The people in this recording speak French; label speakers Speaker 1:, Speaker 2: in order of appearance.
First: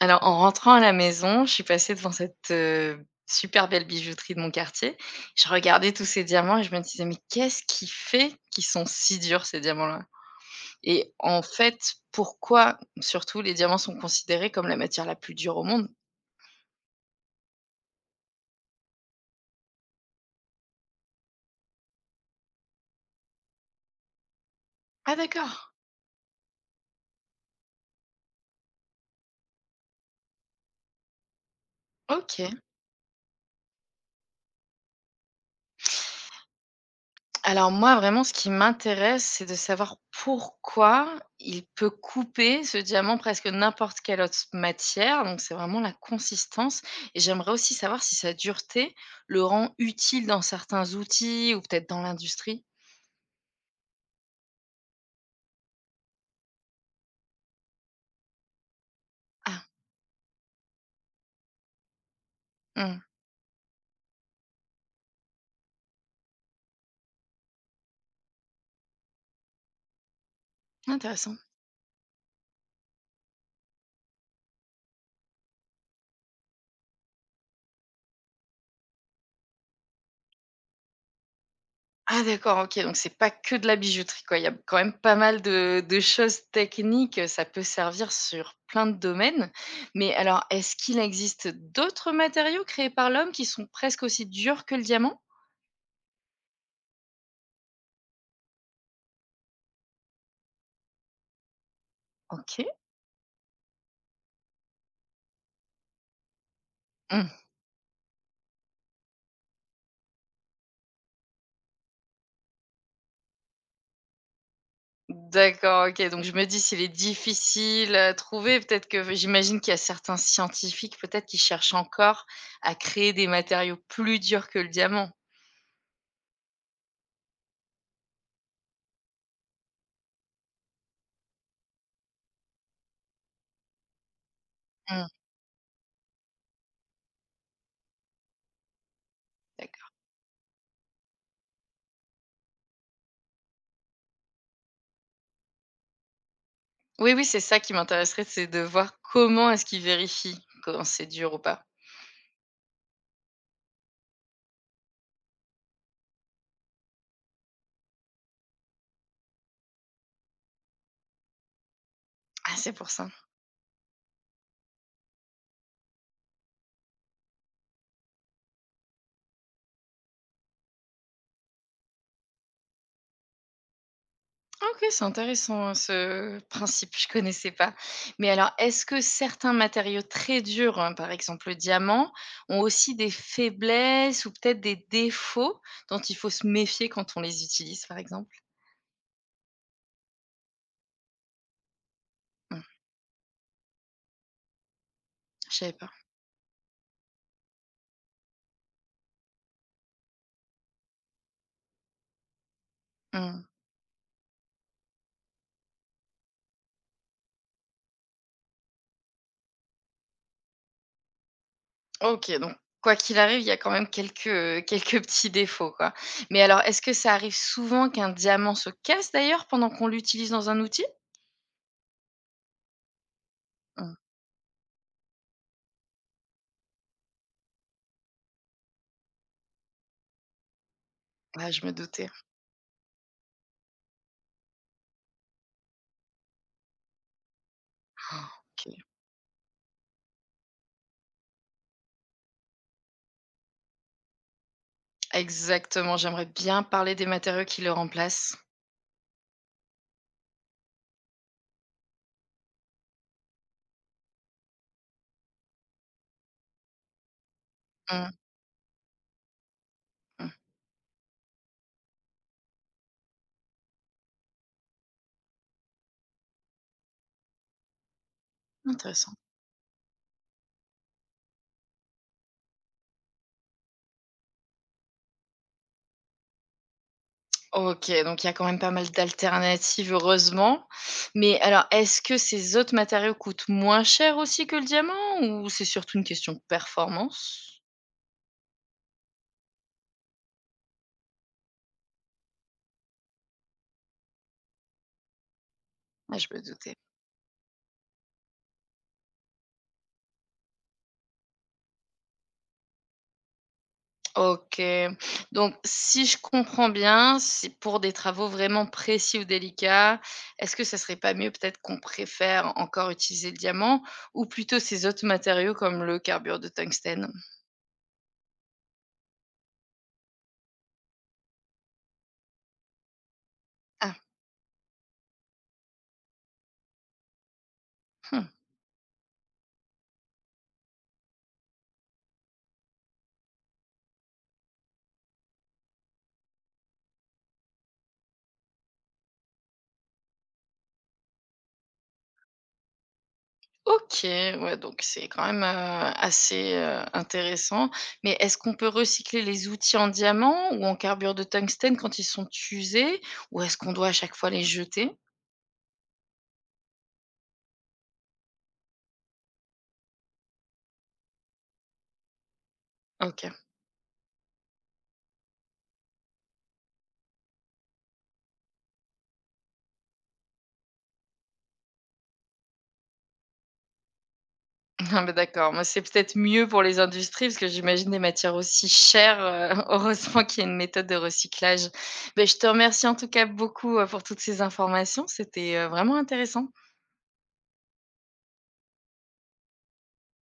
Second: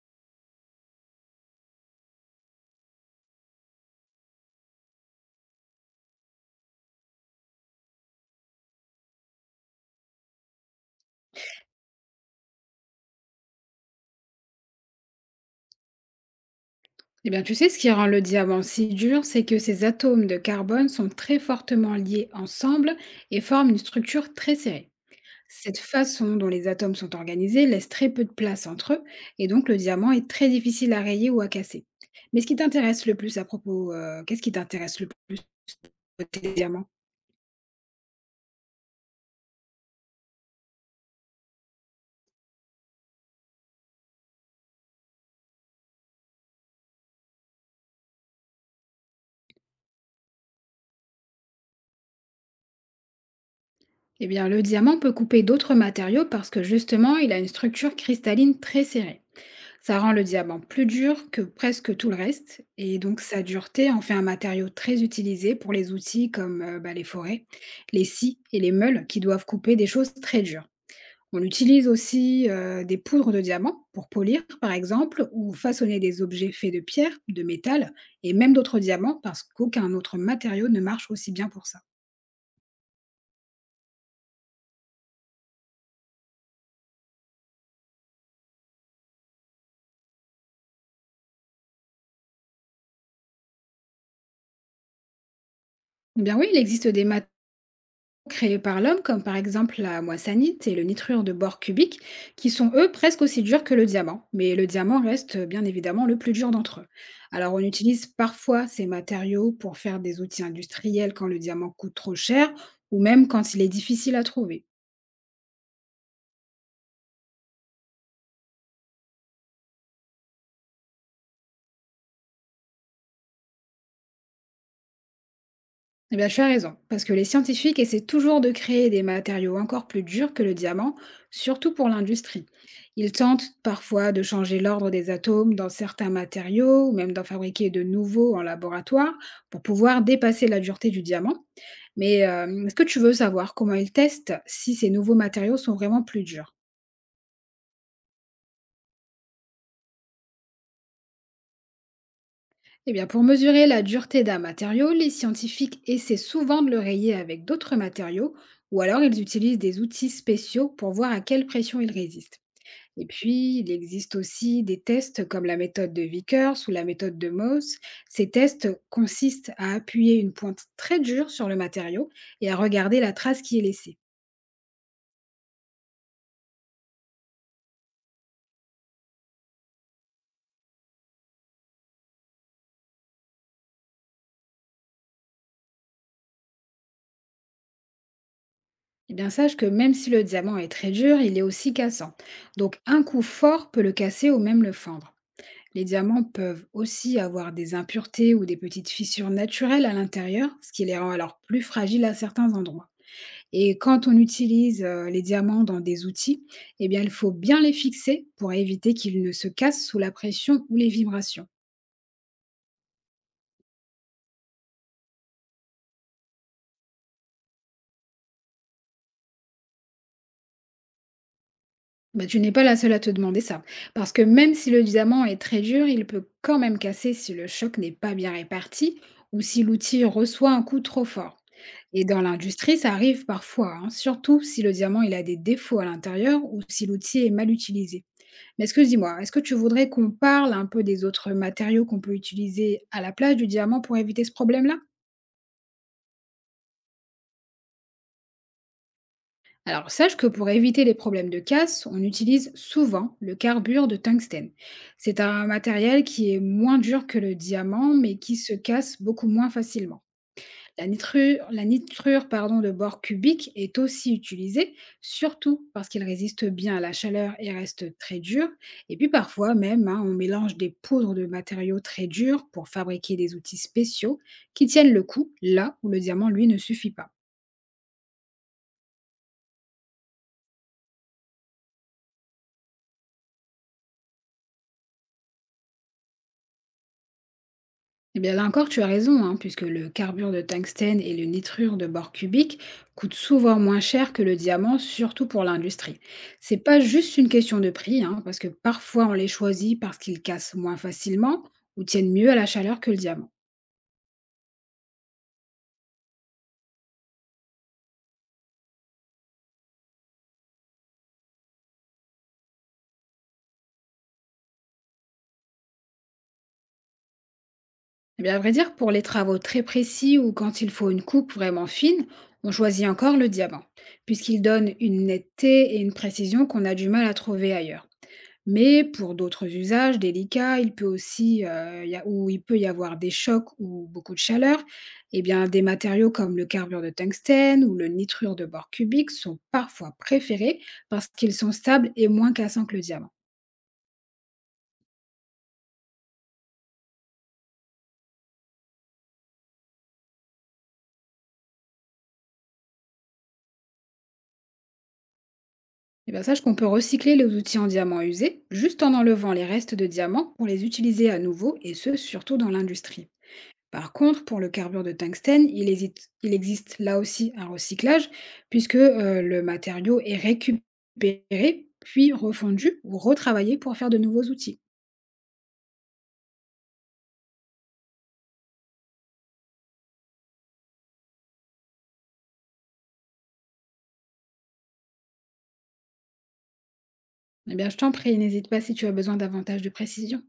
Speaker 1: Alors, en rentrant à la maison, je suis passée devant cette super belle bijouterie de mon quartier. Je regardais tous ces diamants et je me disais: «Mais qu'est-ce qui fait qu'ils sont si durs ces diamants-là?» et en fait, Pourquoi surtout les diamants sont considérés comme la matière la plus dure au monde?
Speaker 2: Eh bien, tu sais, ce qui rend le diamant si dur, c'est que ces atomes de carbone sont très fortement liés ensemble et forment une structure très serrée.
Speaker 1: Ah d'accord.
Speaker 2: Cette façon dont les atomes sont organisés laisse très peu de place entre eux, et donc le diamant est très difficile à rayer ou à casser. Mais ce
Speaker 1: OK.
Speaker 2: qui t'intéresse le plus à propos, qu'est-ce qui t'intéresse le plus côté des diamants?
Speaker 1: Alors moi, vraiment, ce qui m'intéresse, c'est de savoir pourquoi il peut couper ce diamant presque n'importe quelle autre matière. Donc c'est vraiment la consistance. Et j'aimerais aussi savoir si sa dureté le rend utile dans certains outils ou peut-être dans l'industrie.
Speaker 2: Eh bien, le diamant peut couper d'autres matériaux parce que justement, il a une structure cristalline très serrée.
Speaker 1: Ah,
Speaker 2: Ça rend le diamant plus dur que presque tout le reste, et
Speaker 1: mmh,
Speaker 2: donc sa dureté en fait un matériau très utilisé pour les outils comme bah, les forêts, les scies et les meules qui doivent couper des choses très dures.
Speaker 1: intéressant.
Speaker 2: On utilise aussi des poudres de diamant pour polir, par exemple, ou façonner des objets faits de pierre, de métal et même d'autres diamants parce qu'aucun autre matériau ne marche aussi bien pour ça.
Speaker 1: Ah d'accord, OK, donc c'est pas que de la bijouterie, quoi. Il y a quand même pas mal de choses techniques, ça peut servir sur plein de domaines. Mais alors, est-ce qu'il existe d'autres matériaux créés par l'homme qui sont presque aussi durs que le diamant?
Speaker 2: Eh bien oui, il existe des matériaux créés par l'homme, comme par exemple la moissanite et le nitrure de bore cubique, qui
Speaker 1: OK.
Speaker 2: sont eux presque aussi durs que le diamant. Mais le diamant reste bien évidemment le plus dur d'entre eux.
Speaker 1: Mmh.
Speaker 2: Alors on utilise parfois ces matériaux pour faire des outils industriels quand le diamant coûte trop cher ou même quand il est difficile à trouver.
Speaker 1: D'accord, OK, donc je me dis s'il est difficile à trouver, peut-être que j'imagine qu'il y a certains scientifiques, peut-être, qui cherchent encore à créer des matériaux plus durs que le diamant?
Speaker 2: Eh bien, tu as raison, parce que les scientifiques essaient toujours de créer des matériaux encore plus durs que le diamant, surtout pour l'industrie. Ils tentent parfois de changer l'ordre
Speaker 1: Mmh.
Speaker 2: des atomes dans certains matériaux, ou même d'en fabriquer de nouveaux en laboratoire, pour pouvoir dépasser la dureté du diamant. Mais est-ce que tu veux savoir comment ils testent si ces nouveaux matériaux sont vraiment plus durs?
Speaker 1: Oui, oui, c'est ça qui m'intéresserait, c'est de voir comment est-ce qu'ils vérifient quand c'est dur ou pas.
Speaker 2: Eh bien, pour mesurer la dureté d'un matériau, les scientifiques essaient souvent de le rayer avec d'autres matériaux, ou alors ils utilisent des outils spéciaux pour voir à quelle pression il résiste.
Speaker 1: Ah, c'est pour
Speaker 2: Et
Speaker 1: ça.
Speaker 2: puis, il existe aussi des tests comme la méthode de Vickers ou la méthode de Mohs. Ces tests consistent à appuyer une pointe très dure sur le matériau et à regarder la trace qui est laissée.
Speaker 1: Ah, OK, c'est intéressant, hein, ce principe, je connaissais pas. Mais alors, est-ce que certains matériaux très durs, hein, par exemple le diamant, ont aussi des faiblesses ou peut-être des défauts dont il faut se méfier quand on les utilise, par exemple?
Speaker 2: Eh bien, sache que même si le diamant est très dur, il est aussi cassant.
Speaker 1: Mmh,
Speaker 2: Donc, un coup fort peut le casser ou même le fendre.
Speaker 1: je savais
Speaker 2: Les
Speaker 1: pas.
Speaker 2: diamants peuvent aussi avoir des impuretés ou des petites fissures naturelles à l'intérieur, ce qui les rend alors plus fragiles à certains endroits.
Speaker 1: Mmh.
Speaker 2: Et quand on utilise les diamants dans des outils, eh bien, il faut bien les fixer pour éviter qu'ils ne se cassent sous la pression ou les vibrations.
Speaker 1: OK, donc quoi qu'il arrive, il y a quand même quelques petits défauts, quoi. Mais alors, est-ce que ça arrive souvent qu'un diamant se casse d'ailleurs pendant qu'on l'utilise dans un outil?
Speaker 2: Bah, tu n'es pas la seule à te demander ça,
Speaker 1: Mmh.
Speaker 2: parce que même si le diamant est très dur, il peut quand même casser si le choc n'est pas bien réparti ou si l'outil reçoit un coup trop fort.
Speaker 1: Ouais, je me
Speaker 2: Et
Speaker 1: doutais.
Speaker 2: dans l'industrie, ça arrive parfois, hein, surtout si le diamant il a des défauts à l'intérieur ou si l'outil est mal utilisé. Mais
Speaker 1: OK.
Speaker 2: excuse-moi, est-ce que tu voudrais qu'on parle un peu des autres matériaux qu'on peut utiliser à la place du diamant pour éviter ce problème-là?
Speaker 1: Exactement, j'aimerais bien parler des matériaux qui le remplacent.
Speaker 2: Alors, sache que pour éviter les problèmes de casse, on utilise souvent le carbure de tungstène. C'est un matériel qui est moins dur que le diamant,
Speaker 1: Mmh,
Speaker 2: mais qui se casse beaucoup moins facilement.
Speaker 1: mmh.
Speaker 2: La nitrure pardon, de bord cubique est aussi utilisée, surtout parce qu'il résiste bien à la chaleur et reste très dur. Et puis
Speaker 1: Intéressant.
Speaker 2: parfois même, hein, on mélange des poudres de matériaux très durs pour fabriquer des outils spéciaux qui tiennent le coup là où le diamant, lui, ne suffit pas.
Speaker 1: OK, donc il y a quand même pas mal d'alternatives, heureusement. Mais alors, est-ce que ces autres matériaux coûtent moins cher aussi que le diamant ou c'est surtout une question de performance?
Speaker 2: Eh bien là encore, tu as raison, hein, puisque le carbure de tungstène et le nitrure de bore cubique coûtent souvent moins cher que le diamant, surtout pour l'industrie.
Speaker 1: Ouais, je me
Speaker 2: C'est
Speaker 1: doutais.
Speaker 2: pas juste une question de prix, hein, parce que parfois on les choisit parce qu'ils cassent moins facilement ou tiennent mieux à la chaleur que le diamant.
Speaker 1: OK. Donc si je comprends bien, c'est pour des travaux vraiment précis ou délicats. Est-ce que ça serait pas mieux peut-être qu'on préfère encore utiliser le diamant ou plutôt ces autres matériaux comme le carbure de tungstène?
Speaker 2: Eh bien, à vrai dire, pour les travaux très précis ou quand il faut une coupe vraiment fine, on choisit encore le diamant,
Speaker 1: Ah,
Speaker 2: puisqu'il donne une netteté et une précision qu'on a du mal à trouver ailleurs.
Speaker 1: mmh.
Speaker 2: Mais pour d'autres usages délicats, il peut aussi, y a où il peut y avoir des chocs ou beaucoup de chaleur, eh bien, des matériaux comme le carbure de tungstène ou le nitrure de bore cubique sont parfois préférés parce qu'ils sont stables et moins cassants que le diamant.
Speaker 1: OK, ouais, donc c'est quand même, assez, intéressant. Mais est-ce qu'on peut recycler les outils en diamant ou en carbure de tungstène quand ils sont usés? Ou est-ce qu'on doit à chaque fois les jeter?
Speaker 2: Eh bien, sache qu'on peut recycler les outils en diamant usés juste en enlevant les restes de diamants pour les utiliser à nouveau et ce, surtout dans l'industrie.
Speaker 1: OK.
Speaker 2: Par contre, pour le carbure de tungstène, il existe là aussi un recyclage, puisque le matériau est récupéré, puis refondu ou retravaillé pour faire de nouveaux outils.
Speaker 1: Ah bah, d'accord, mais c'est peut-être mieux pour les industries parce que j'imagine des matières aussi chères, heureusement qu'il y a une méthode de recyclage. Beh, je te remercie en tout cas beaucoup, pour toutes ces informations, c'était, vraiment intéressant.
Speaker 2: Eh bien, je t'en prie, n'hésite pas si tu as besoin davantage de précision.